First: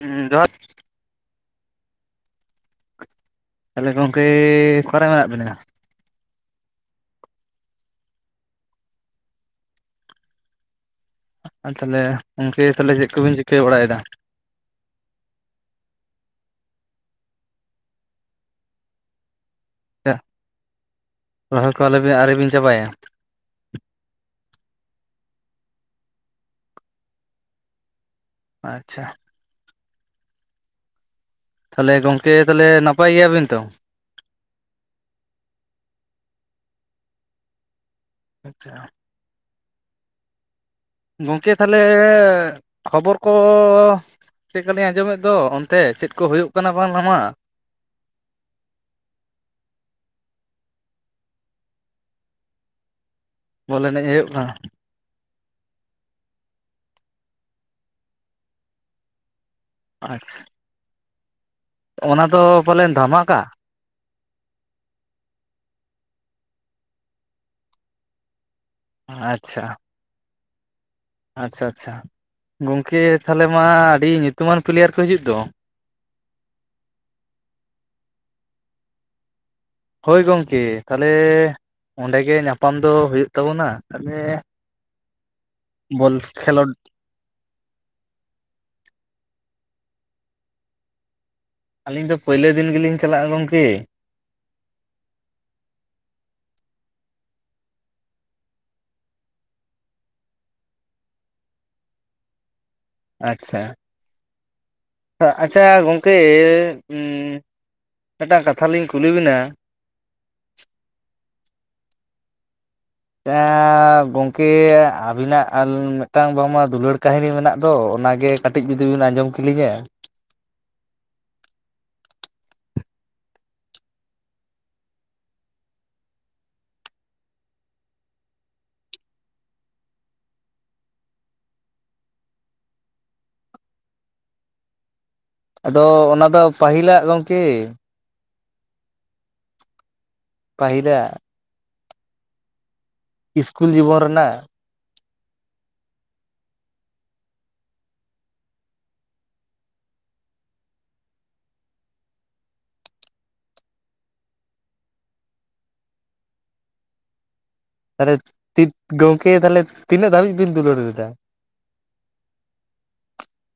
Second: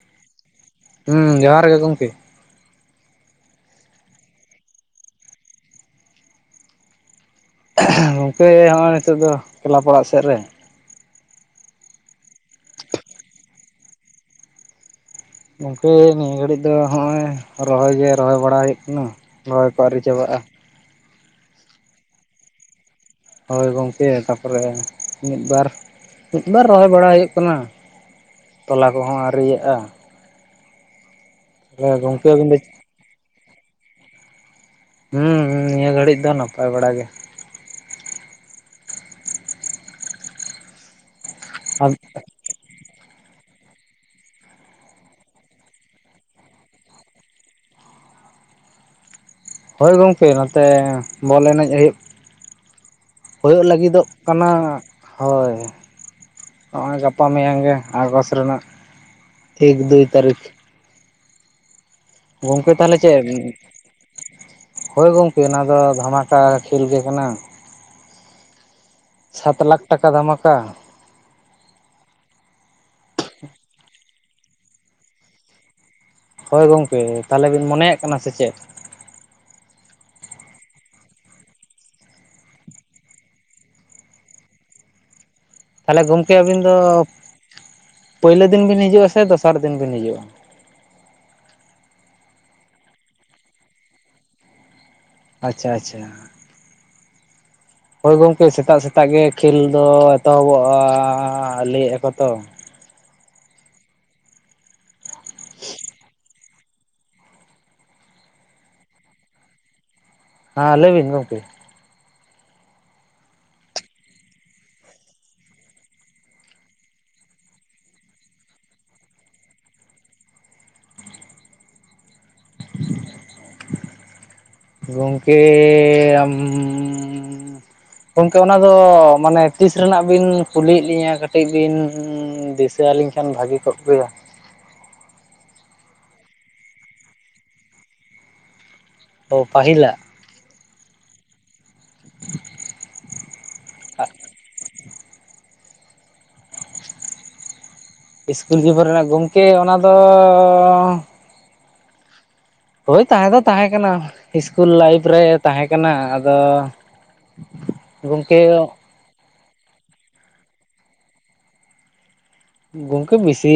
ᱦᱩᱸ ᱡᱚᱦᱟᱨ ᱦᱩᱸ ᱡᱚᱦᱟᱨ ᱜᱮ ᱜᱚᱢᱠᱮ [inaudible] ᱛᱟᱦᱞᱮ ᱜᱚᱝᱠᱮ ᱚᱠᱟ ᱨᱮ ᱢᱮᱱᱟᱜ ᱵᱤᱱᱟ? [unintelligible] ᱜᱚᱝᱠᱮ ᱦᱚᱜᱼᱚᱭ ᱱᱤᱛᱳᱜ ᱫᱚ ᱠᱮᱞᱟᱯ ᱚᱲᱟᱜ ᱥᱮᱫ ᱨᱮ ᱾ ᱟᱨ ᱛᱷᱟᱞᱮ ᱚᱝᱠᱮ ᱛᱟᱦᱞᱮ ᱪᱮᱜ ᱠᱚᱵᱤᱱ ᱪᱤᱠᱟᱹ ᱵᱟᱲᱟᱭ ᱫᱟ? ᱜᱚᱝᱠᱮ ᱱᱤᱭᱟᱹ ᱜᱷᱟᱹᱲᱤᱡ ᱫᱚ ᱦᱚᱜᱼᱚᱭ ᱨᱚᱦᱚᱭ ᱜᱮ ᱨᱚᱦᱚᱭ ᱵᱟᱲᱟ ᱦᱩᱭᱩᱜ ᱠᱟᱱᱟ᱾ ᱨᱚᱦᱚᱭ ᱠᱚ ᱟᱹᱣᱨᱤ ᱪᱟᱵᱟᱜᱼᱟ᱾ ᱨᱚᱦᱚᱭ ᱠᱚ ᱟᱞᱚᱵᱤᱱ ᱟᱹᱣᱨᱤ ᱵᱤᱱ ᱪᱟᱵᱟᱭᱟ? ᱦᱳᱭ ᱜᱚᱝᱠᱮ ᱛᱟᱯᱚᱨᱮ ᱢᱤᱫ ᱵᱟᱨ ᱢᱤᱫ ᱵᱟᱨ ᱨᱚᱦᱚᱭ ᱵᱟᱲᱟ ᱦᱩᱭᱩᱜ ᱠᱟᱱᱟ᱾ ᱛᱚᱞᱟ ᱟᱪᱪᱷᱟ ᱠᱚᱦᱚᱸ ᱟᱹᱣᱨᱤ ᱤᱭᱟᱜᱼᱟ᱾ ᱛᱷᱟᱞᱮ ᱜᱚᱢᱠᱮ ᱜᱚᱝᱠᱮ ᱟᱹᱵᱤᱱ ᱫᱚ ᱛᱟᱞᱮ ᱱᱟᱯᱟᱭ ᱜᱮᱭᱟ ᱵᱤᱱ ᱛᱚ? ᱦᱩᱸ ᱱᱤᱭᱟᱹ ᱜᱷᱟᱹᱲᱤᱡ ᱫᱚ ᱱᱟᱯᱟᱭ ᱵᱟᱲᱟ ᱜᱮ᱾ ᱟᱪᱪᱷᱟ, ᱜᱚᱝᱠᱮ ᱛᱷᱟᱞᱮ ᱠᱷᱚᱵᱚᱨ ᱠᱚ ᱪᱮᱜᱠᱟ ᱞᱤᱧ ᱟᱸᱡᱚᱢᱮᱜ ᱫᱚ ᱚᱱᱛᱮ ᱪᱮᱫ ᱠᱚ ᱦᱩᱭᱩᱜ ᱠᱟᱱᱟ ᱵᱟᱝᱢᱟ ᱾ ᱦᱳᱭ ᱜᱚᱢᱠᱮ ᱱᱚᱛᱮ ᱵᱚᱞ ᱮᱱᱮᱡ ᱦᱩᱭᱩᱜ᱾ ᱦᱳᱭᱳᱜ ᱵᱚᱞ ᱮᱱᱮᱡ ᱞᱟᱹᱜᱤᱫᱚᱜ ᱦᱩᱭᱩᱜ ᱠᱟᱱᱟ ᱾ ᱦᱳᱭ [inaudible] ᱱᱚᱜᱼᱚᱭ ᱜᱟᱯᱟ ᱢᱤᱭᱟᱝ ᱜᱮ ᱟᱨ ᱵᱟᱥ ᱨᱮᱱᱟᱜ ᱾ ᱮᱠ ᱫᱩᱭ ᱟᱪᱪᱷᱟ ᱛᱟᱨᱤᱠ᱾ ᱚᱱᱟ ᱫᱚ ᱜᱚᱝᱠᱮ ᱯᱟᱞᱮᱱ ᱛᱟᱞᱦᱮ ᱪᱮᱜ ᱫᱷᱟᱢᱟᱠᱟ [inaudible] ᱦᱳᱭ ᱜᱚᱝᱠᱮ ᱚᱱᱟ ᱫᱚ ᱫᱷᱟᱢᱟᱠᱟ ᱠᱷᱮᱞ ᱜᱮ ᱠᱟᱱᱟ᱾ ᱥᱟᱛ ᱟᱪᱪᱷᱟ ᱞᱟᱠᱷ ᱴᱟᱠᱟ ᱫᱷᱟᱢᱟᱠᱟ᱾ ᱟᱪᱪᱷᱟ ᱟᱪᱪᱷᱟ ᱜᱚᱝᱠᱮ ᱛᱟᱦᱞᱮ ᱢᱟ ᱟᱹᱰᱤ ᱧᱩᱛᱩᱢᱟᱱ ᱯᱞᱤᱭᱟᱨ ᱠᱚ ᱦᱤᱡᱩᱜ ᱫᱚ ᱾ ᱦᱳᱭ ᱜᱚᱝᱠᱮ ᱛᱟᱞᱦᱮ ᱵᱤᱱ ᱢᱚᱱᱮᱭᱟᱜ ᱠᱟᱱᱟ ᱥᱮ ᱪᱮᱫ ᱾ ᱦᱳᱭ ᱜᱚᱝᱠᱮ ᱛᱟᱞᱦᱮ ᱚᱸᱰᱮ ᱜᱮ ᱧᱟᱯᱟᱢ ᱫᱚ ᱦᱩᱭᱩᱜ ᱛᱟᱵᱚᱱᱟ ᱛᱟᱞᱮ ᱛᱟᱞᱦᱮ ᱜᱚᱝᱠᱮ ᱟᱹᱵᱤᱱ ᱠᱷᱮᱞᱳᱰ ᱫᱚ ᱯᱟᱹᱭᱞᱳ ᱫᱤᱱ ᱵᱤᱱ ᱦᱤᱡᱩᱜ-ᱟ ᱥᱮ ᱫᱚᱥᱟᱨ ᱫᱤᱱ ᱵᱤᱱ ᱦᱤᱡᱩᱜ-ᱟ ᱾ ᱟᱹᱞᱤᱧ ᱫᱚ ᱯᱟᱹᱭᱞᱟᱹ ᱫᱤᱱ ᱜᱮᱞᱤᱧ ᱪᱟᱞᱟᱜ-ᱟ ᱜᱚᱝᱠᱮ ᱾ ᱟᱪᱪᱷᱟ ᱟᱪᱪᱷᱟ ᱾ ᱦᱳᱭ ᱜᱚᱢᱠᱮ ᱥᱮᱛᱟᱜ ᱥᱮᱛᱟᱜ ᱜᱮ ᱠᱷᱮᱞ ᱫᱚ ᱮᱛᱚᱦᱚᱵᱚᱜ ᱟᱻ ᱞᱟᱹᱭᱮᱜ ᱟᱠᱚ ᱛᱚ ᱾ ᱟᱪᱪᱷᱟ ᱟᱪᱪᱷᱟ ᱜᱚᱝᱠᱮ [inaudible] ᱢᱤᱫᱴᱟᱝ ᱠᱟᱛᱷᱟ ᱞᱤᱧ ᱠᱩᱞᱤ ᱵᱮᱱᱟ ᱦᱟᱸ ᱞᱟᱹᱭ ᱵᱤᱱ ᱜᱚᱝᱠᱮ? [inaudible] ᱜᱚᱝᱠᱮ ᱟᱹᱵᱤᱱᱟᱜ ᱢᱤᱫᱴᱟᱝ ᱵᱟᱝᱢᱟ ᱫᱩᱞᱟᱹᱲ ᱠᱟᱹᱦᱱᱤ ᱢᱮᱱᱟᱜ ᱫᱚ ᱚᱱᱟᱜᱮ ᱾ ᱠᱟᱹᱴᱤᱡ ᱡᱩᱫᱤ ᱵᱤᱱ ᱟᱸᱡᱚᱢ ᱠᱮᱞᱤᱧᱟ ᱾ [inaudible] ᱜᱚᱝᱠᱮ ᱟᱢ ᱜᱚᱝᱠᱮ ᱚᱱᱟ ᱫᱚ ᱢᱟᱱᱮ ᱛᱤᱥ ᱨᱮᱱᱟᱜ ᱵᱤᱱ ᱠᱩᱞᱤᱭᱮᱜ ᱞᱤᱧᱟᱹ ᱠᱟᱹᱴᱤᱡ ᱵᱤᱱ ᱫᱤᱥᱟᱹ ᱟᱹᱞᱤᱧ ᱠᱷᱟᱱ ᱵᱷᱟᱹᱜᱤ ᱠᱚᱜ ᱜᱮᱭᱟ ᱾ ᱟᱫᱚ ᱚᱱᱟ ᱫᱚ ᱯᱟᱹᱦᱤᱞᱟᱜ ᱜᱚᱝᱠᱮ ᱾ ᱚ ᱯᱟᱹᱦᱤᱞᱟᱜ ᱾ ᱯᱟᱦᱤᱞᱟᱜ ᱾ ᱤᱥᱠᱩᱞ ᱡᱤᱵᱚᱱ ᱨᱮᱱᱟᱜ ᱾ ᱤᱥᱠᱩᱞ ᱡᱤᱵᱚᱱ ᱨᱮᱱᱟᱜ ᱜᱚᱝᱠᱮ ᱚᱱᱟ ᱫᱚᱻ ᱦᱳᱭ ᱛᱟᱦᱮᱸ ᱫᱚ ᱛᱟᱦᱮᱸ ᱠᱟᱱᱟ ᱤᱥᱠᱩᱞ ᱞᱟᱭᱤᱯᱷ ᱨᱮ ᱛᱟᱦᱮᱸ ᱠᱟᱱᱟ ᱟᱫᱚ ᱾ ᱛᱟᱦᱚᱞᱮ ᱤᱧ ᱜᱚᱝᱠᱮ ᱛᱟᱦᱚᱞᱮ ᱛᱤᱱᱟᱹᱜ ᱫᱷᱟᱹᱵᱤᱡ ᱵᱤᱱ ᱫᱩᱞᱟᱹᱲ ᱞᱮᱫᱟ? ᱜᱚᱝᱠᱮ ᱵᱮᱥᱤ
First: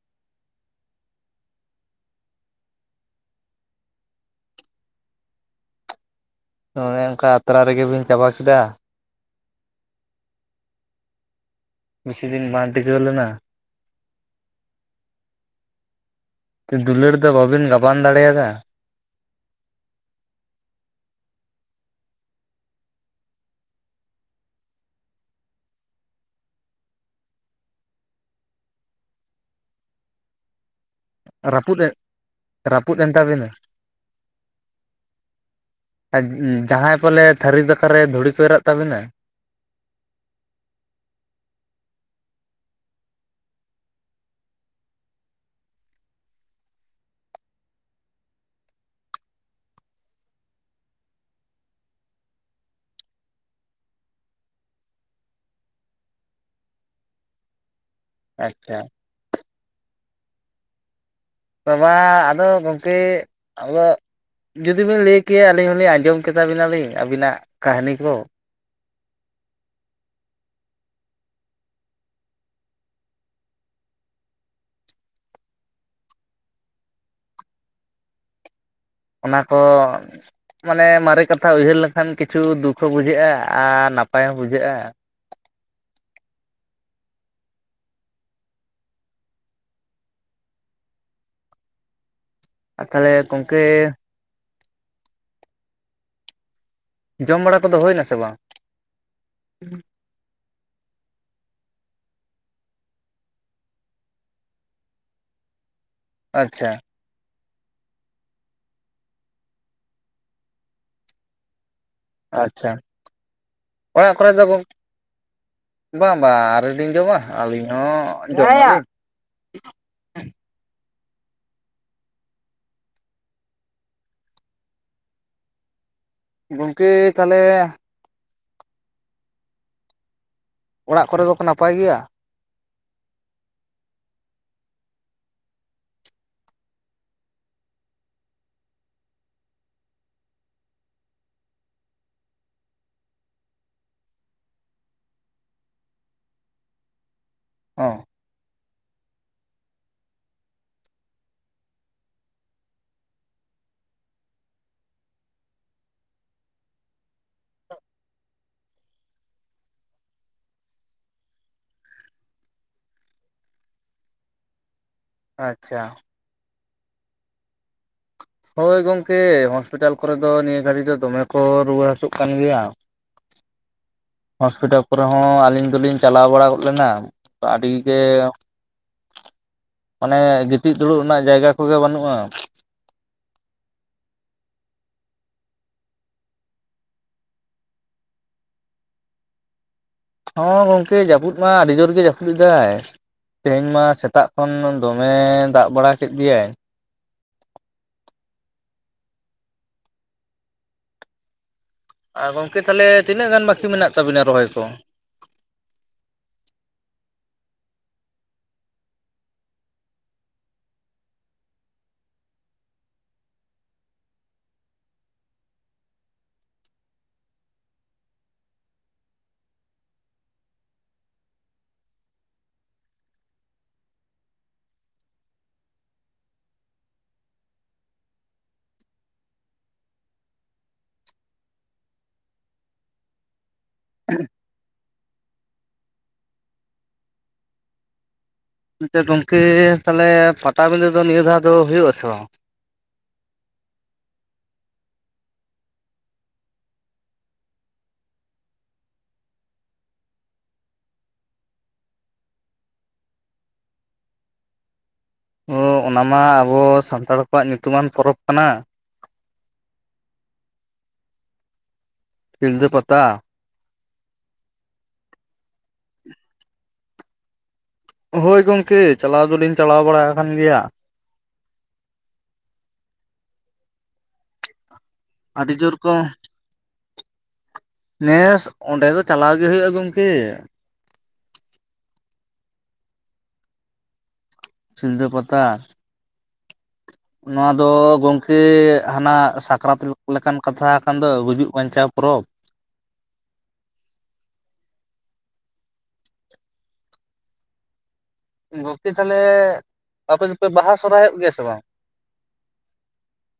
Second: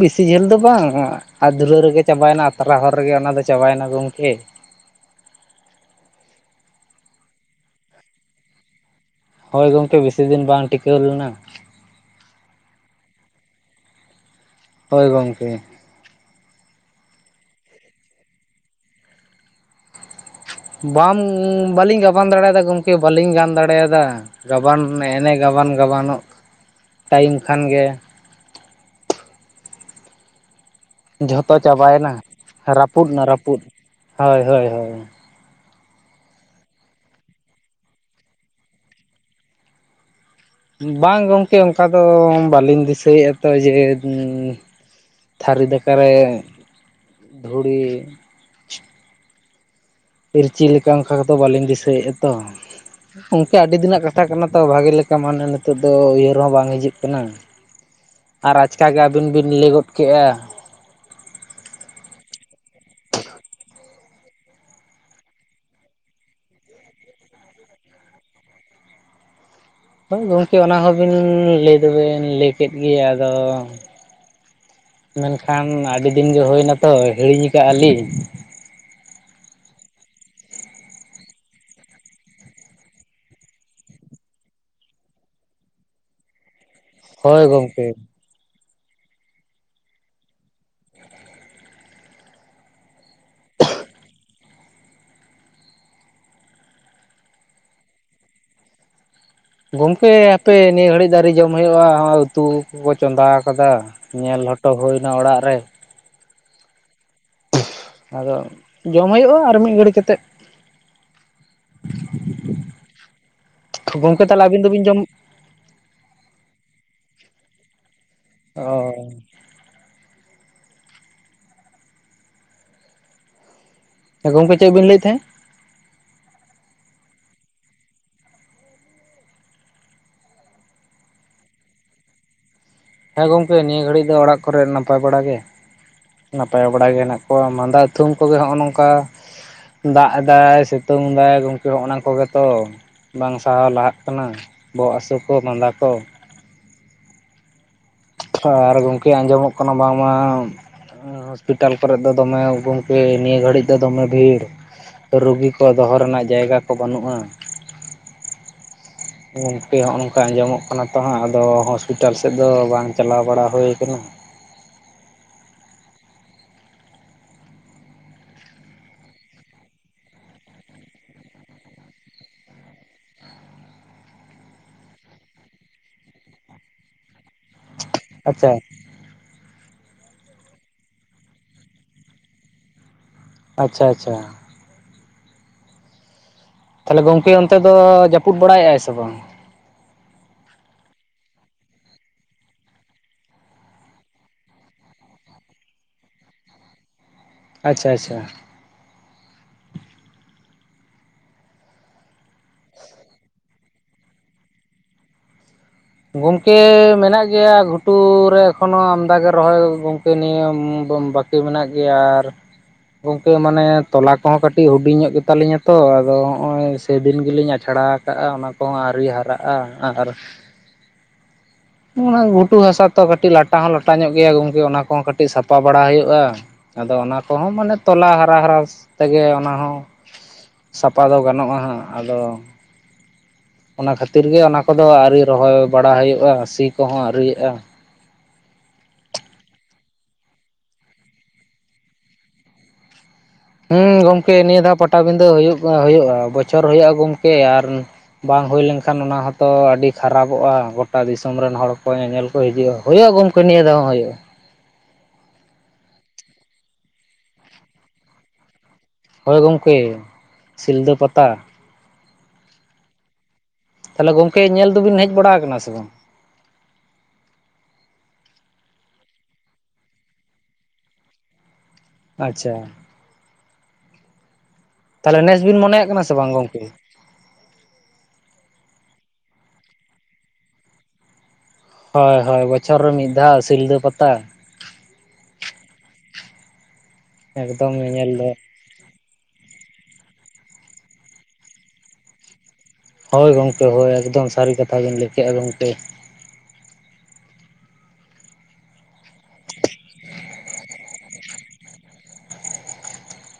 ᱵᱮᱥᱤ ᱡᱷᱟᱹᱞ ᱫᱚ ᱵᱟᱝ ᱟᱫᱷᱩᱨᱟᱹ ᱨᱮᱜᱮ ᱪᱟᱵᱟᱭᱮᱱᱟ ᱟᱛᱨᱟ ᱦᱚᱨ ᱨᱮᱜᱮ ᱚᱱᱟ ᱫᱚ ᱪᱟᱵᱟᱭᱮᱱᱟ ᱜᱚᱢᱠᱮ ᱾ ᱚᱱᱮ ᱚᱱᱠᱟ ᱟᱛᱨᱟ ᱨᱮᱜᱮ ᱵᱤᱱ ᱪᱟᱵᱟ ᱠᱮᱫᱟ ᱾ ᱦᱳᱭ ᱜᱚᱢᱠᱮ ᱵᱮᱥᱤ ᱫᱤᱱ ᱵᱟᱝ ᱴᱤᱠᱟᱹᱣ ᱞᱮᱱᱟ ᱾ ᱵᱮᱥᱤ ᱫᱤᱱ ᱵᱟᱝ ᱴᱤᱠᱟᱹᱣ ᱞᱮᱱᱟ? ᱦᱳᱭ ᱜᱚᱝᱠᱮ ᱾ ᱫᱩᱞᱟᱹᱲ ᱫᱚ ᱵᱟᱵᱤᱱ ᱜᱟᱵᱟᱱ ᱫᱟᱲᱮᱭᱟᱫᱟ? ᱵᱟᱢ ᱵᱟᱹᱞᱤᱧ ᱜᱟᱵᱟᱱ ᱫᱟᱲᱮᱭᱟᱫᱟ ᱜᱚᱢᱠᱮ ᱵᱟᱞᱤᱧ ᱜᱟᱱ ᱫᱟᱲᱮᱭᱟᱫᱟ ᱾ ᱜᱟᱵᱟᱱ ᱮᱱᱮ ᱜᱟᱵᱟᱱ ᱜᱟᱵᱟᱱᱚᱜ ᱴᱟᱭᱤᱢ ᱠᱷᱟᱱ ᱜᱮ ᱡᱷᱚᱛᱚ ᱨᱟᱹᱯᱩᱫ ᱮ ᱪᱟᱵᱟᱭᱮᱱᱟ ᱨᱟᱹᱯᱩᱫ ᱮᱱ ᱮᱱᱟ ᱛᱟᱵᱤᱱᱟ ᱨᱟᱹᱯᱩᱫ, ᱦᱳᱭ ᱦᱳᱭ ᱦᱳᱭ ᱾ ᱟᱨ ᱡᱟᱦᱟᱸᱭ ᱯᱟᱞᱮ ᱛᱷᱟᱹᱨᱤ ᱫᱟᱠᱟ ᱨᱮ ᱫᱷᱩᱲᱤ ᱠᱚ ᱮᱨᱟᱜ ᱛᱟᱵᱤᱱᱟ? ᱵᱟᱝ ᱜᱚᱢᱠᱮ ᱚᱱᱠᱟ ᱫᱚ ᱵᱟᱹᱞᱤᱧ ᱫᱤᱥᱟᱹᱭᱮᱫ-ᱟ ᱛᱚ ᱡᱮ ᱛᱷᱟᱹᱨᱤ ᱫᱟᱠᱟ ᱨᱮ ᱫᱷᱩᱲᱤ ᱤᱨᱪᱤᱞ ᱞᱮᱠᱟ ᱚᱱᱠᱟ ᱠᱚᱫᱚ ᱵᱟᱹᱞᱤᱧ ᱫᱤᱥᱟᱹᱭᱮᱫ-ᱟ ᱛᱚ ᱾ ᱚᱱᱠᱟ ᱟᱹᱰᱤ ᱫᱤᱱᱟᱜ ᱠᱟᱛᱷᱟ ᱠᱟᱱᱟ ᱛᱚ ᱵᱷᱟᱜᱤ ᱞᱮᱠᱟ ᱢᱟᱱᱮ ᱱᱤᱛᱚᱜ ᱫᱚ ᱩᱭᱦᱟᱹᱨ ᱦᱚᱸ ᱵᱟᱝ ᱦᱤᱡᱩᱜ ᱠᱟᱱᱟ ᱾ ᱟᱨ ᱟᱪᱪᱷᱟ ᱟᱪᱠᱟ ᱜᱮ ᱟᱹᱵᱤᱱ ᱵᱤᱱ ᱞᱟᱹᱭ ᱜᱚᱫ ᱠᱮᱜ-ᱟ ᱾ ᱢᱟ ᱟᱫᱚ ᱜᱚᱢᱠᱮ ᱟᱫᱚ ᱡᱩᱫᱤᱵᱤᱱ ᱞᱟᱹᱭ ᱠᱮᱭᱟ ᱟᱹᱞᱤᱧ ᱦᱚᱞᱤᱧ ᱟᱸᱡᱚᱢ ᱠᱮᱛᱟ ᱵᱤᱱᱟᱞᱤᱧ ᱟᱹᱵᱤᱱᱟᱜ ᱠᱟᱹᱦᱱᱤ ᱠᱚ ᱾ ᱦᱳᱭ ᱜᱚᱢᱠᱮ ᱚᱱᱟ ᱦᱚᱸᱵᱤᱱ ᱞᱟᱹᱭ ᱫᱚᱵᱤᱱ ᱞᱟᱹᱭ ᱠᱮᱫ ᱜᱮᱭᱟ ᱟᱫᱚ ᱢᱮᱱᱠᱷᱟᱱ ᱟᱹᱰᱤ ᱫᱤᱱ ᱜᱮ ᱦᱩᱭᱮᱱᱟᱛᱚ ᱦᱤᱲᱤᱧ ᱟᱠᱟᱜ-ᱟ ᱞᱤᱧ ᱾ ᱚᱱᱟ ᱠᱚ ᱢᱟᱱᱮ ᱢᱟᱨᱮ ᱠᱟᱛᱷᱟ ᱩᱭᱦᱟᱹᱨ ᱞᱮᱠᱷᱟᱱ ᱠᱤᱪᱷᱩ ᱫᱩᱠ ᱦᱚᱸ ᱵᱩᱡᱷᱟᱹᱜ-ᱟ ᱟᱨ ᱱᱟᱯᱟᱭ ᱦᱚᱸ ᱵᱩᱡᱷᱟᱹᱜ-ᱟ ᱾ ᱦᱳᱭ ᱜᱚᱢᱠᱮ ᱾ ᱟᱨ ᱛᱟᱦᱚᱞᱮ ᱜᱚᱢᱠᱮ ᱡᱚᱢ ᱵᱟᱲᱟ ᱠᱚᱫᱚ ᱦᱩᱭ ᱱᱟᱥᱮ ᱵᱟᱝ? ᱜᱚᱝᱠᱮ ᱦᱟᱯᱮ ᱱᱤᱭᱟᱹ ᱜᱷᱟᱹᱲᱤᱡ ᱫᱚ ᱟᱣᱨᱤ ᱡᱚᱢ ᱦᱩᱭᱩᱜ-ᱟ ᱱᱚᱜ-ᱚᱭ ᱩᱛᱩ ᱠᱚᱠᱚ ᱪᱚᱸᱫᱟ ᱟᱠᱟᱫᱟ ᱾ ᱧᱮᱞ ᱦᱚᱴᱚ ᱦᱩᱭᱱᱟ ᱚᱲᱟᱜ ᱨᱮ ᱾ ᱟᱪᱪᱷᱟ ᱾ ᱟᱫᱚ ᱡᱚᱢ ᱦᱩᱭᱩᱜᱼᱟ ᱟᱨ ᱢᱤᱫ ᱜᱷᱟᱹᱲᱤ ᱠᱟᱛᱮᱫ ᱾ ᱟᱪᱪᱷᱟ ᱚᱲᱟᱜ ᱜᱚᱝᱠᱮ ᱠᱚᱨᱮ ᱫᱚ ᱛᱟᱦᱚᱞᱮ ᱟᱵᱤᱱ ᱜᱚᱝ ᱫᱚᱵᱤᱱ ᱡᱚᱢ ᱵᱟᱝ ᱵᱟᱝ ᱟᱣᱨᱤ ᱞᱤᱧ ᱡᱚᱢᱟ, ᱟᱹᱞᱤᱧ ᱦᱚᱸ ᱾ ᱚ ᱾ ᱦᱮᱸ ᱜᱚᱢᱠ ᱪᱮᱫ ᱵᱤᱱ ᱞᱟᱹᱭᱮᱫ ᱛᱟᱦᱮᱸᱫ? ᱜᱚᱝᱠᱮ ᱛᱟᱦᱚᱞᱮ ᱚᱲᱟᱜ ᱠᱚᱨᱮ ᱫᱚᱠᱚ ᱱᱟᱯᱟᱭ ᱜᱮᱭᱟ? ᱦᱮᱸ ᱜᱚᱝᱠᱮ ᱱᱤᱭᱟᱹ ᱜᱷᱟᱹᱲᱤᱡ ᱫᱚ ᱚᱲᱟᱜ ᱠᱚᱨᱮ ᱱᱟᱯᱟᱭ ᱵᱟᱲᱟ ᱜᱮ ᱾ ᱱᱟᱯᱟᱭ ᱵᱟᱲᱟ ᱜᱮ ᱦᱮᱱᱟᱜ ᱠᱚᱣᱟ ᱢᱟᱸᱫᱟ ᱛᱷᱩᱢ ᱠᱚᱜᱮ ᱦᱚᱜᱼᱚ ᱱᱚᱝᱠᱟ ᱫᱟᱜ ᱮᱫᱟᱭ, ᱥᱤᱛᱩᱝ ᱫᱟᱭ ᱜᱚᱝᱠᱮ ᱦᱚᱜᱼ ᱱᱟ ᱠᱚᱜᱮ ᱛᱚ ᱾ ᱵᱟᱝ ᱥᱟᱦᱟᱣ ᱞᱟᱦᱟᱜ ᱠᱟᱱᱟ ᱵᱚᱦᱚᱜ ᱦᱟᱹᱥᱳ ᱠᱚ, ᱢᱟᱸᱫᱟ ᱠᱚ ᱾ ᱚ ᱾ ᱟᱨ ᱜᱚᱝᱠᱮ ᱟᱸᱡᱚᱢᱚᱜ ᱠᱟᱱᱟ ᱵᱟᱝᱢᱟ ᱦᱚᱥᱯᱤᱴᱟᱞ ᱠᱚᱨᱮ ᱫᱚ ᱫᱚᱢᱮ ᱜᱚᱢᱠᱮ ᱱᱤᱭᱟᱹ ᱜᱷᱟᱹᱲᱤᱡ ᱫᱚ ᱫᱚᱢᱮ ᱵᱷᱤᱲ ᱾ ᱨᱩᱜᱤ ᱠᱚ ᱫᱚᱦᱚ ᱨᱮᱱᱟᱜ ᱡᱟᱭᱜᱟ ᱠᱚ ᱵᱟᱹᱱᱩᱜᱼᱟ ᱾ ᱜᱚᱝᱠᱮ ᱦᱚᱸᱜᱼᱚ ᱱᱚᱝᱠᱟ ᱟᱸᱡᱚᱢᱚᱜ ᱠᱟᱱᱟ ᱛᱚ ᱦᱟᱸᱜ, ᱟᱫᱚ ᱦᱚᱥᱯᱤᱴᱟᱞ ᱥᱮᱫ ᱫᱚ ᱵᱟᱝ ᱪᱟᱞᱟᱣ ᱵᱟᱲᱟ ᱦᱩᱭᱩ ᱠᱟᱱᱟ ᱾ ᱟᱪᱪᱷᱟ ᱾ ᱦᱳᱭ ᱜᱚᱝᱠᱮ ᱦᱚᱥᱯᱤᱴᱟᱞ ᱠᱚᱨᱮ ᱫᱚ ᱱᱤᱭᱟᱹ ᱜᱷᱟᱹᱲᱤ ᱫᱚ ᱫᱚᱢᱮ ᱠᱚ ᱨᱩᱣᱟᱹ ᱦᱟᱹᱥᱩᱜ ᱠᱟᱱ ᱜᱮᱭᱟ ᱾ ᱦᱚᱥᱯᱤᱴᱟᱞ ᱠᱚᱨᱮ ᱦᱚᱸ ᱟᱹᱞᱤᱧ ᱫᱚᱞᱤᱧ ᱪᱟᱞᱟᱣ ᱵᱟᱲᱟ ᱜᱚᱫ ᱞᱮᱱᱟ ᱾ ᱛᱚ ᱟᱹᱰᱤ ᱜᱮ [inaudible] ᱟᱪᱪᱷᱟ ᱚᱱᱮ ᱜᱤᱛᱤᱡ ᱫᱩᱲᱩᱵ ᱨᱮᱱᱟᱜ ᱡᱟᱭᱜᱟ ᱠᱚᱜᱮ ᱵᱟᱹᱱᱩᱜ-ᱟ ᱾ ᱟᱪᱪᱷᱟ ᱟᱪᱪᱷᱟ ᱾ ᱛᱟᱦᱞᱮ ᱜᱚᱝᱠᱮ ᱚᱱᱛᱮ ᱫᱚ ᱡᱟᱹᱯᱩᱫ ᱵᱟᱲᱟᱭᱮᱫᱟᱭ ᱥᱮ ᱵᱟᱝ? ᱦᱚᱸ ᱜᱚᱝᱠᱮ ᱡᱟᱹᱯᱩᱫ ᱢᱟ ᱟᱹᱰᱤ ᱡᱳᱨ ᱜᱮ ᱡᱟᱹᱯᱩᱫ ᱮᱫᱟᱭ ᱾ ᱛᱮᱦᱮᱧ ᱢᱟ ᱥᱮᱛᱟᱜ ᱠᱷᱚᱱ ᱫᱚᱢᱮ ᱫᱟᱜ ᱵᱟᱲᱟ ᱠᱮᱫ ᱜᱮᱭᱟᱭ ᱾ ᱟᱪᱪᱷᱟ ᱟᱪᱪᱷᱟ ᱾ ᱟᱨ ᱜᱚᱝᱠᱮ ᱛᱟᱦᱚᱞᱮ ᱛᱤᱱᱟᱹᱜ ᱜᱟᱱ ᱵᱟᱠᱤ ᱢᱮᱱᱟᱜ ᱛᱟᱵᱤᱱᱟ ᱨᱚᱦᱚᱭ ᱠᱚ? ᱜᱚᱢᱠᱮ ᱢᱮᱱᱟᱜ ᱜᱮᱭᱟ ᱜᱷᱩᱴᱩᱨᱞ ᱨᱮ ᱮᱠᱷᱚᱱᱳ ᱟᱢᱫᱟ ᱜᱮ ᱨᱚᱦᱚᱭ ᱜᱚᱢᱠᱮ ᱱᱤᱭᱟᱹ ᱵᱟ ᱠᱤ ᱢᱮᱱᱟᱜ ᱜᱮᱭᱟ ᱟᱨ ᱜᱚᱝᱠᱮ ᱢᱟᱱᱮ ᱛᱚᱞᱟ ᱠᱚᱦᱚᱸ ᱠᱟᱹᱴᱤᱡ ᱦᱩᱰᱤᱧ ᱧᱚᱜ ᱜᱮ ᱛᱟᱞᱤᱧᱟ ᱛᱚ ᱟᱫᱚ ᱦᱚᱸᱜ-ᱚᱭ ᱥᱮᱫᱤᱱ ᱜᱮᱞᱤᱧ ᱟᱪᱷᱟᱲᱟ ᱠᱟᱜ-ᱟ ᱚᱱᱟ ᱠᱚᱦᱚᱸ ᱟᱹᱣᱨᱤ ᱦᱟᱨᱟᱜ-ᱟ ᱟᱨ ᱚᱱᱟ ᱜᱷᱩᱴᱩ ᱦᱟᱥᱟ ᱛᱚ ᱠᱟᱹᱴᱤᱡ ᱞᱟᱴᱟ ᱦᱚᱸ ᱞᱚᱴᱟ ᱧᱚᱜ ᱜᱮᱭᱟ ᱜᱚᱝᱠᱮ ᱚᱱᱟ ᱠᱚᱦᱚᱸ ᱠᱟᱹᱴᱤᱡ ᱥᱟᱯᱷᱟ ᱵᱟᱲᱟ ᱦᱩᱭᱩᱜ-ᱟ ᱾ ᱟᱫᱚ ᱚᱱᱟ ᱠᱚᱦᱚᱸ ᱢᱟᱱᱮ ᱛᱚᱞᱟ ᱦᱟᱨᱟ ᱦᱟᱨᱟ ᱛᱮᱜᱮ ᱚᱱᱟ ᱦᱚᱸ ᱥᱟᱯᱟ ᱫᱚ ᱜᱟᱱᱚᱜ-ᱟ ᱦᱟᱸᱜ ᱾ ᱟᱫᱚ ᱚᱱᱟ ᱠᱷᱟᱹᱛᱤᱨ ᱜᱮ ᱚᱱᱟ ᱠᱚᱫᱚ ᱟᱹᱣᱨᱤ ᱨᱚᱦᱚᱭ ᱵᱟᱲᱟ ᱦᱩᱭᱩᱜ-ᱟ ᱥᱤ ᱠᱚᱦᱚᱸ ᱟᱹᱨᱤᱭᱟᱜ-ᱟ ᱾ ᱮᱱᱛᱮ ᱜᱚᱝᱠᱮ ᱛᱟᱦᱞᱮ ᱯᱟᱴᱟᱵᱤᱫᱟᱹ ᱫᱚ ᱱᱤᱭᱟᱹ ᱫᱷᱟᱣ ᱫᱚ ᱦᱩᱭᱩᱜ ᱟᱥᱮ ᱵᱟᱝ? ᱦᱩᱸ ᱜᱚᱢᱠᱮ ᱱᱤᱭᱟᱹ ᱫᱷᱟᱣ ᱯᱟᱴᱟᱵᱤᱫᱟᱹ ᱦᱩᱭᱩᱜ ᱦᱩᱭᱩᱜ-ᱟ ᱵᱚᱪᱷᱚᱨ ᱦᱩᱭᱩᱜ-ᱟ ᱜᱚᱢᱠᱮ ᱟᱨ ᱵᱟᱝ ᱦᱩᱭ ᱞᱮᱱᱠᱷᱟᱱ ᱚᱱᱟ ᱦᱚᱸᱛᱚ ᱟᱹᱰᱤ ᱠᱷᱟᱨᱟᱯᱚᱜ-ᱟ ᱜᱚᱴᱟ ᱫᱤᱥᱚᱢ ᱨᱮᱱ ᱦᱚᱲ ᱠᱚ ᱧᱮᱧᱮᱞ ᱠᱚ ᱦᱤᱡᱩᱜ-ᱟ, ᱦᱩᱭᱩᱜ-ᱟ ᱜᱚᱢᱠᱮ ᱱᱤᱭᱟᱹ ᱫᱷᱟᱣ ᱦᱚᱸ ᱦᱩᱭᱩᱜ-ᱟ ᱾ ᱚ ᱚᱱᱟᱢᱟ ᱟᱵᱚ ᱥᱟᱱᱛᱟᱲ ᱠᱚᱣᱟᱜ ᱧᱩᱛᱩᱢᱟᱱ ᱯᱚᱨᱚᱵᱽ ᱠᱟᱱᱟ ᱾ ᱦᱚᱳᱭ ᱜᱚᱢᱠᱮ [inaudible] ᱥᱤᱞᱫᱟᱹ ᱯᱟᱛᱟ ᱥᱤᱞᱫᱟᱹ ᱯᱟᱛᱟ ᱾ ᱛᱟᱦᱚᱞᱮ ᱜᱚᱝᱠᱮ ᱧᱮᱞ ᱫᱚᱵᱤᱱ ᱦᱮᱡ ᱵᱟᱲᱟ ᱟᱠᱟᱱᱟ ᱥᱮ ᱵᱟᱝ? ᱦᱳᱭ ᱜᱚᱝᱠᱮ ᱪᱟᱞᱟᱣ ᱫᱚᱞᱤᱧ ᱪᱟᱞᱟᱣ ᱵᱟᱲᱟ ᱟᱠᱟᱱ ᱜᱮᱭᱟ ᱾ ᱟᱪᱪᱷᱟ ᱾ ᱛᱟᱦᱚᱞᱮ ᱱᱮᱥ ᱟᱹᱰᱤ ᱵᱤᱱ ᱡᱳᱨ ᱢᱚᱱᱮᱭᱟᱜ ᱠᱚ ᱠᱟᱱᱟ [inaudible] ᱥᱮ ᱵᱟᱝ ᱜᱚᱝᱠᱮ? ᱱᱮᱥ ᱚᱸᱰᱮ ᱫᱚ ᱪᱟᱞᱟᱣ ᱜᱮ ᱦᱩᱭᱩᱜ-ᱟ ᱜᱚᱝᱠᱮ᱾ ᱦᱚᱭ ᱦᱚᱭ ᱵᱚᱪᱷᱚᱨ ᱨᱮ ᱢᱤᱫ ᱫᱷᱟᱣ ᱥᱤᱞᱫᱟᱹ ᱯᱟᱛᱟ᱾ ᱥᱤᱞᱫᱟᱹ ᱯᱟᱛᱟ᱾ ᱱᱚᱣᱟ ᱫᱚᱻ ᱮᱠᱫᱚᱢ ᱧᱮᱧᱮᱞ ᱫᱚ ᱜᱚᱝᱠᱮ ᱦᱟᱱᱟ ᱥᱟᱠ ᱨᱟᱛ ᱞᱮᱠᱟᱱ ᱠᱟᱛᱷᱟ ᱟᱠᱟᱱ ᱫᱚ ᱜᱩᱡᱩᱜ ᱵᱟᱧᱪᱟᱣ ᱯᱚᱨᱚᱵᱽ᱾ ᱦᱳᱭ ᱜᱚᱝᱠᱮ ᱦᱳᱭ ᱮᱠᱫᱚᱢ ᱥᱟᱹᱨᱤ ᱠᱟᱛᱷᱟ ᱵᱤᱱ ᱞᱟᱹᱭ ᱠᱮᱫ-ᱟ ᱜᱚᱝᱠᱮ᱾ ᱜᱚᱝᱠᱮ ᱛᱟᱞᱦᱮ ᱟᱯᱮ ᱫᱚ ᱯᱮ ᱵᱟᱦᱟ ᱥᱚᱨᱦᱟᱭᱚᱜ ᱜᱮᱭᱟ ᱥᱮ ᱵᱟᱝ?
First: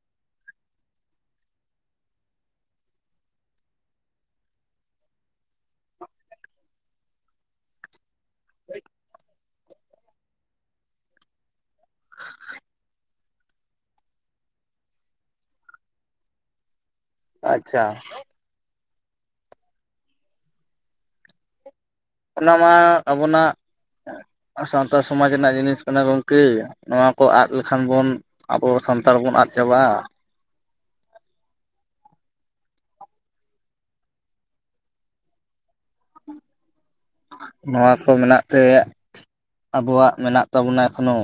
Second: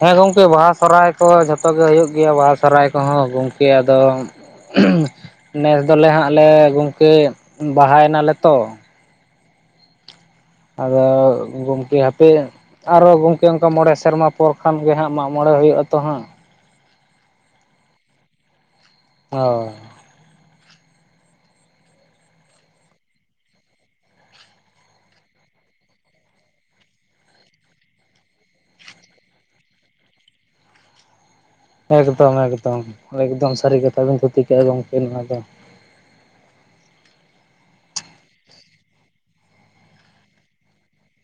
ᱦᱮᱸ ᱜᱚᱝᱠᱮ ᱵᱟᱦᱟ ᱥᱚᱨᱦᱟᱭ ᱠᱚ ᱡᱷᱚᱛᱚ ᱜᱮ ᱦᱩᱭᱩᱜ ᱜᱮᱭᱟ ᱵᱟᱦᱟ ᱥᱚᱨᱦᱟᱭ ᱠᱚ ᱦᱚᱸ ᱜᱚᱝᱠᱮ ᱟᱫᱚ [inaudible] ᱱᱮᱥ ᱫᱚ ᱞᱮ ᱦᱟᱸᱜ ᱞᱮ ᱜᱚᱝᱠᱮ ᱵᱟᱦᱟᱭ ᱮᱱᱟ ᱞᱮ ᱛᱚ᱾ ᱟᱫᱚ ᱜᱚᱢᱠᱮ ᱦᱟᱯᱮ ᱟᱨᱚ ᱜᱚᱝ ᱠᱮ ᱚᱱᱠᱟ ᱢᱚᱸᱬᱮ ᱥᱮᱨᱢᱟ ᱯᱚᱨ ᱠᱷᱟᱱ ᱜᱮ ᱦᱟᱸᱜ ᱢᱟᱸᱜ ᱢᱚᱸᱬᱮ ᱦᱩᱭᱩᱜ-ᱟ ᱛᱚ ᱦᱟᱸᱜ᱾ ᱟᱪᱪᱷᱟ ᱾ ᱦᱚᱸ ᱾ ᱚᱱᱟ ᱢᱟ ᱟᱵᱚᱱᱟᱜ ᱥᱟᱶᱛᱟ ᱥᱚᱢᱟᱡᱽ ᱨᱮᱱᱟᱜ ᱡᱤᱱᱤᱥ ᱠᱟᱱᱟ ᱜᱚᱝᱠᱮ ᱱᱚᱣᱟ ᱠᱚ ᱟᱫ ᱞᱮᱠᱷᱟᱱ ᱵᱚᱱ ᱟᱵᱚ ᱥᱟᱱᱛᱟᱲ ᱵᱚᱱ ᱟᱸᱫ ᱪᱟᱵᱟᱜ-ᱟ᱾ ᱮᱠᱫᱚᱢ ᱮᱠᱫᱚᱢ ᱮᱠᱫᱚᱢ ᱥᱟᱹᱨᱤ ᱠᱟᱛᱷᱟ ᱵᱮᱱ ᱠᱷᱩᱛᱤ ᱠᱟᱜ-ᱟ ᱜᱚᱝᱠᱮ ᱱᱚᱣᱟ ᱫᱚ᱾ ᱱᱚᱣᱟ ᱠᱚ ᱢᱮᱱᱟᱜ ᱛᱮ ᱟᱵᱚᱣᱟᱜ ᱢᱮᱱᱟᱜ ᱛᱟᱵᱚᱱᱟ ᱮᱠᱷᱚᱱᱳ᱾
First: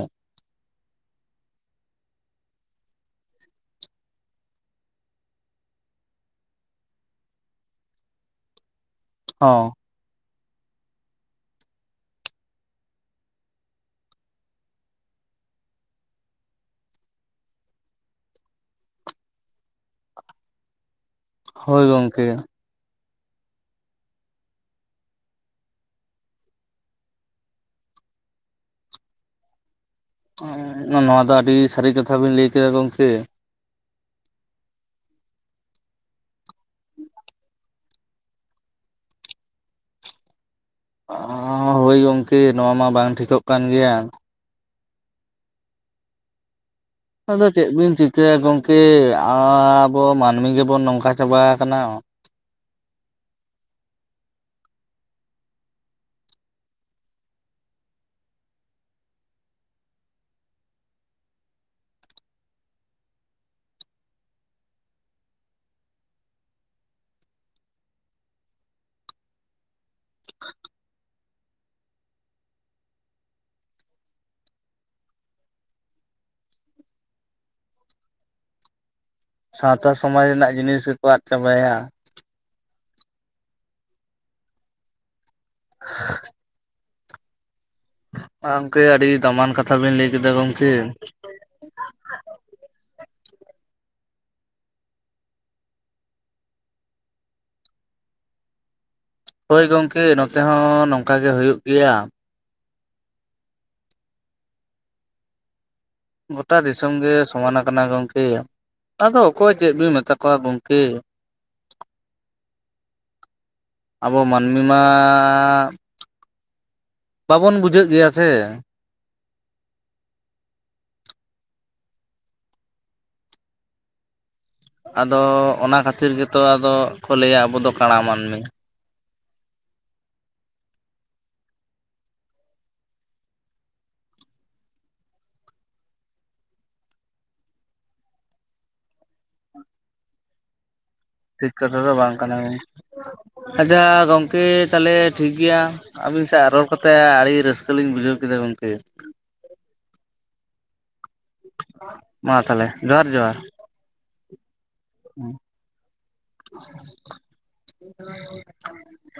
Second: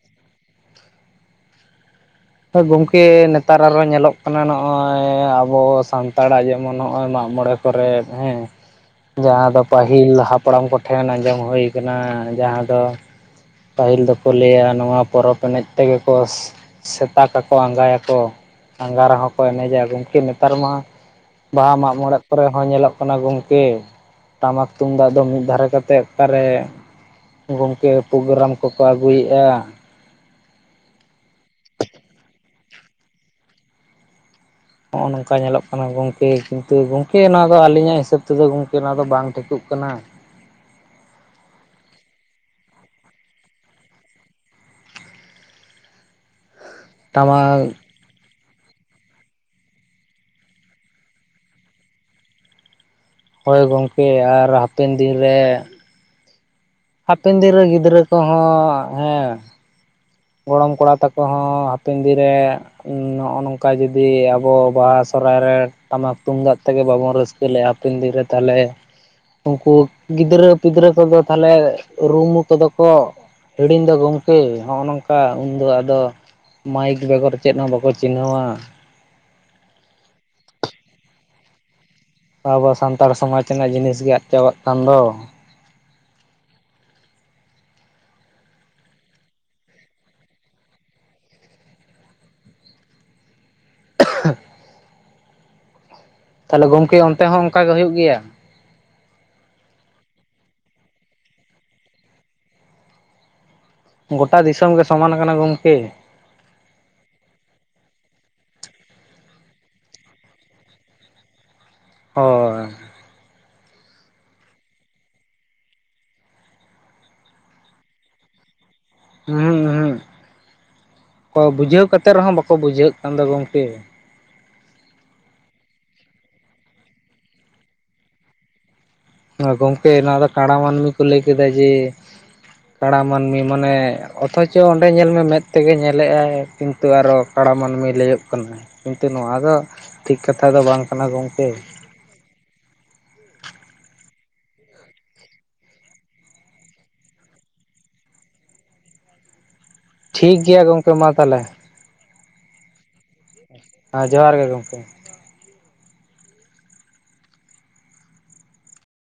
ᱜᱚᱝᱠᱮ ᱱᱮᱛᱟᱨ ᱟᱨᱚ ᱧᱮᱞᱚᱸᱜ ᱠᱟᱱᱟ ᱱᱚᱜ-ᱚᱭ ᱟᱵᱚ ᱥᱟᱱᱛᱟᱲᱟᱜ ᱡᱮᱢᱚᱱ ᱦᱚᱜ-ᱚᱭ ᱢᱟᱸᱜᱢᱚᱬᱮ ᱠᱚᱨᱮᱜ ᱦᱮᱸ ᱡᱟᱦᱟᱸ ᱫᱚ ᱦᱚᱸ ᱯᱟᱹᱦᱤᱞ ᱦᱟᱯᱲᱟᱢ ᱠᱚᱴᱷᱮᱱ ᱟᱸᱡᱚᱢ ᱦᱳᱭ ᱠᱟᱱᱟ ᱡᱟᱦᱟᱸ ᱫᱚ ᱯᱟᱹᱦᱤᱞ ᱫᱚ ᱠᱚ ᱞᱟᱹᱭᱟ ᱱᱚᱣᱟ ᱯᱚᱨᱚᱵᱽ ᱮᱱᱮᱡ ᱛᱮᱜᱮ ᱠᱚ ᱥᱮᱛᱟ ᱠᱟᱠᱚ ᱟᱸᱜᱟᱭᱟ ᱠᱚ ᱟᱸᱜᱟ ᱨᱮ ᱦᱚᱸ ᱠᱚ ᱮᱱᱮᱡᱟ ᱜᱚᱝᱠᱮ ᱱᱮᱛᱟᱨ ᱢᱟ ᱵᱟᱦᱟ ᱦᱳᱭ ᱢᱟᱸᱜ-ᱢᱚᱸᱬᱮᱜ ᱜᱚᱝᱠᱮ ᱠᱚ ᱨᱮ ᱦᱚᱸ ᱧᱮᱞᱚᱜ ᱠᱟᱱᱟ ᱜᱚᱝᱠᱮ ᱴᱟᱢᱟᱠ ᱛᱩᱱᱫᱟᱜ ᱫᱚ ᱢᱤᱫ ᱫᱷᱟᱨᱮ ᱠᱟᱛᱮᱜ ᱚᱠᱟ ᱨᱮ ᱜᱚᱝᱠᱮ ᱯᱳᱜᱨᱟᱢ ᱠᱚ ᱠᱚ ᱟᱹᱜᱩᱭᱮᱜ-ᱟ᱾ ᱚᱸ ᱱᱚᱣᱟ ᱫᱚ ᱟᱹᱰᱤ ᱥᱟᱹᱨᱤ ᱠᱟᱛᱷᱟ ᱵᱤᱱ ᱞᱟᱹᱭ ᱠᱮᱫᱟ ᱜᱚᱝᱠᱮ᱾ ᱦᱚᱜ-ᱚ ᱱᱚᱝᱠᱟ ᱧᱮᱞᱚᱜ ᱠᱟᱱᱟ ᱜᱚᱝᱠᱮ ᱠᱤᱱᱛᱩ ᱜᱚᱝᱠᱮ ᱱᱚᱣᱟ ᱫᱚ ᱟᱹᱞᱤᱧᱟᱜ ᱦᱤᱥᱟᱹᱵ ᱛᱮ ᱫᱚ ᱜᱚᱝᱠᱮ ᱱᱚᱣᱟ ᱫᱚ ᱵᱟᱝ ᱴᱷᱤᱠᱚᱸᱜ ᱠᱟᱱᱟ᱾ ᱦᱳᱭ ᱜᱚᱝᱠᱮ ᱱᱚᱣᱟ ᱢᱟ ᱵᱟᱝ ᱴᱷᱤᱠᱚᱸᱜ ᱠᱟᱱ ᱜᱮᱭᱟ᱾ ᱟᱫᱚ ᱪᱮᱜ ᱴᱟᱢᱟᱠ ᱵᱤᱱ ᱪᱤᱠᱟᱹᱭᱟ ᱜᱚᱝᱠᱮ ᱟᱻᱵᱚ ᱢᱟᱹᱱᱢᱤ ᱜᱮᱵᱚᱱ ᱱᱚᱝᱠᱟ ᱪᱟᱵᱟ ᱟᱠᱟᱱᱟ᱾ ᱦᱳᱭ ᱜᱚᱝᱠᱮ ᱟᱨ ᱦᱟᱯᱮᱱ ᱫᱤᱱ ᱨᱮ ᱦᱟᱯᱮᱱ ᱫᱤᱱ ᱨᱮ ᱜᱤᱫᱽᱨᱟᱹ ᱠᱚᱦᱚᱸ ᱦᱮᱸ ᱜᱚᱲᱚᱢ ᱠᱚᱲᱟ ᱛᱟᱠᱚ ᱦᱚᱸ ᱦᱟᱯᱮᱱ ᱫᱤᱱ ᱨᱮ ᱱᱚᱜ-ᱚ ᱱᱚᱝᱠᱟ ᱡᱩᱫᱤ ᱟᱵᱚ ᱵᱟᱦᱟ ᱥᱚᱨᱦᱟᱭ ᱨᱮ ᱴᱟᱢᱟᱠ-ᱛᱩᱱᱫᱟᱜ ᱛᱮ ᱜᱮ ᱵᱟᱵᱚᱱ ᱨᱟᱹᱥᱠᱟᱹ ᱞᱮᱜ-ᱟ ᱦᱟᱯᱮᱱ ᱫᱤᱱ ᱨᱮ ᱛᱟᱞᱮ ᱩᱝᱠᱩ ᱜᱤᱫᱽᱨᱟᱹ ᱯᱤᱫᱽᱨᱟᱹ ᱠᱚ ᱫᱚ ᱛᱟᱦᱞᱮ ᱨᱩᱢ ᱚᱠᱛᱚ ᱫᱚ ᱠᱚ ᱦᱤᱲᱤᱧ ᱫᱚ ᱜᱚᱝᱠᱮ, ᱦᱚᱜ-ᱚ ᱱᱚᱝ ᱠᱟ ᱩᱱ ᱫᱚ ᱟᱫᱚ ᱢᱟᱭᱤᱠ ᱵᱮᱜᱚᱨ ᱪᱮᱫ ᱦᱚᱸ ᱵᱟᱠᱚ ᱪᱤᱱᱦᱟᱹᱣᱟ᱾ ᱥᱟᱶᱛᱟ ᱥᱚᱢᱟᱡᱽ ᱨᱮᱱᱟᱜ ᱡᱤᱱᱤᱥ ᱜᱮ ᱠᱚ ᱟᱸᱫ ᱪᱟᱵᱟᱭᱟ᱾ ᱟᱵᱚᱣᱟ ᱥᱟᱱᱛᱟᱲ ᱥᱚᱢᱟᱡᱽ ᱨᱮᱱᱟᱜ ᱡᱤᱱᱤᱥ ᱜᱮ ᱟᱸᱫ ᱪᱟᱵᱟᱜ ᱠᱟᱱ ᱫᱚ᱾ [unintelligible] ᱟᱸ ᱜᱚᱝᱠᱮ ᱟᱹᱰᱤ ᱫᱟᱢᱟᱱ ᱠᱟᱛᱷᱟ ᱵᱤᱱ ᱞᱟᱹᱭ ᱠᱮᱫᱟ ᱜᱚᱝᱠᱮ᱾ [unintelligible] ᱛᱟᱞᱦᱮ ᱜᱚᱢᱠᱮ ᱚᱱᱛᱮ ᱦᱚᱸ ᱚᱱᱠᱟ ᱜᱮ ᱦᱩᱭᱩᱜ ᱜᱮᱭᱟ᱾ ᱦᱳᱭ ᱜᱚᱝᱠᱮ ᱱᱚᱛᱮ ᱦᱚᱸ ᱱᱚᱝᱠᱟ ᱜᱮ ᱦᱩᱭᱩᱜ ᱜᱮᱭᱟ᱾ ᱜᱚᱴᱟ ᱫᱤᱥᱚᱢ ᱜᱮ ᱥᱚᱢᱟᱱ ᱟᱠᱟᱱᱟ ᱜᱚᱝᱠᱮ᱾ ᱜᱚᱴᱟ ᱫᱤᱥᱚᱢ ᱜᱮ ᱥᱚᱢᱟ ᱱᱟᱠᱟᱱᱟ ᱜᱚᱝᱠᱮ ᱟᱫᱚ ᱚᱠᱚᱭ ᱪᱮᱫ ᱵᱤᱱ ᱢᱮᱛᱟ ᱠᱚᱣᱟ ᱜᱚᱝᱠᱮ᱾ ᱦᱚᱭ ᱟᱵᱚ ᱢᱟᱹᱱᱢᱤ ᱢᱟᱻ ᱵᱟᱵᱚᱱ ᱵᱩᱡᱷᱟᱹᱜ ᱜᱮᱭᱟ ᱥᱮ᱾ ᱦᱩ ᱦᱩ ᱚᱸ ᱵᱩᱡᱷᱟᱹᱣ ᱠᱟᱛᱮ ᱨᱮᱦᱚᱸ ᱵᱟᱠᱚ ᱵᱩᱡᱷᱟᱹᱜ ᱠᱟᱱ ᱫᱚ ᱜᱚᱝᱠᱮ᱾ ᱟᱫᱚ ᱚᱱᱟ ᱠᱷᱟᱹᱛᱤᱨ ᱜᱮᱛᱚ ᱟᱫᱚ ᱠᱚ ᱞᱟᱹᱭᱟ ᱟᱵᱚ ᱫᱚ ᱠᱟᱲᱟ ᱢᱟᱹᱱᱢᱤ᱾ ᱜᱚᱝᱠᱮ ᱱᱚᱣᱟ ᱫᱚ ᱠᱟᱲᱟ ᱢᱟᱹᱱᱢᱤ ᱠᱚ ᱞᱟᱹᱭ ᱠᱮᱫᱟ ᱡᱮ᱾ ᱠᱟᱲᱟ ᱢᱟᱹᱱᱢᱤ ᱢᱟᱱᱮ ᱚᱛᱷᱚᱪᱚ ᱚᱸᱰᱮ ᱧᱮᱞᱢᱮ ᱢᱮᱫ ᱛᱮᱜᱮ ᱧᱮᱞᱮᱭᱟᱭ᱾ ᱠᱤᱱᱛᱩ ᱟᱨᱚ ᱠᱟᱲᱟ ᱢᱟᱹᱱᱢᱤ ᱞᱟᱹᱭᱟᱹᱜ ᱠᱟᱱᱟ ᱠᱤᱱᱛᱩ ᱱᱚᱣᱟ ᱫᱚ ᱴᱷᱤᱠ ᱠᱟᱛᱷᱟ ᱫᱚ ᱵᱟᱝ᱾ ᱠᱟᱱᱟ ᱴᱷᱤᱠ ᱜᱚᱢᱠᱮ ᱠᱟᱛᱷᱟ ᱫᱚ ᱵᱟᱝ ᱠᱟᱱᱟ ᱟᱪᱪᱷᱟ ᱜᱚᱝᱠᱮ ᱛᱟᱦᱚᱞᱮ ᱴᱷᱤᱠ ᱜᱮᱭᱟ᱾ ᱟᱹᱵᱤᱱ ᱥᱟ ᱨᱚᱲ ᱠᱟᱛᱮ ᱟᱹᱰᱤ ᱨᱟᱹᱥᱠᱟᱹ ᱞᱤᱧ ᱵᱩᱡᱷᱟᱹᱣ ᱠᱮᱫᱟ ᱜᱚᱝᱠᱮ᱾ ᱴᱷᱤᱠ ᱜᱮᱭᱟ ᱜᱚᱝᱠᱮ ᱢᱟ ᱛᱟᱦᱚᱞᱮ᱾ ᱢᱟ ᱛᱟᱦᱚᱞᱮ ᱡᱚᱦᱟᱨ ᱡᱚᱦᱟᱨ᱾ ᱦᱮᱸ ᱡᱚᱦᱟᱨ ᱜᱮ ᱜᱚᱝᱠᱮ᱾ [inaudible]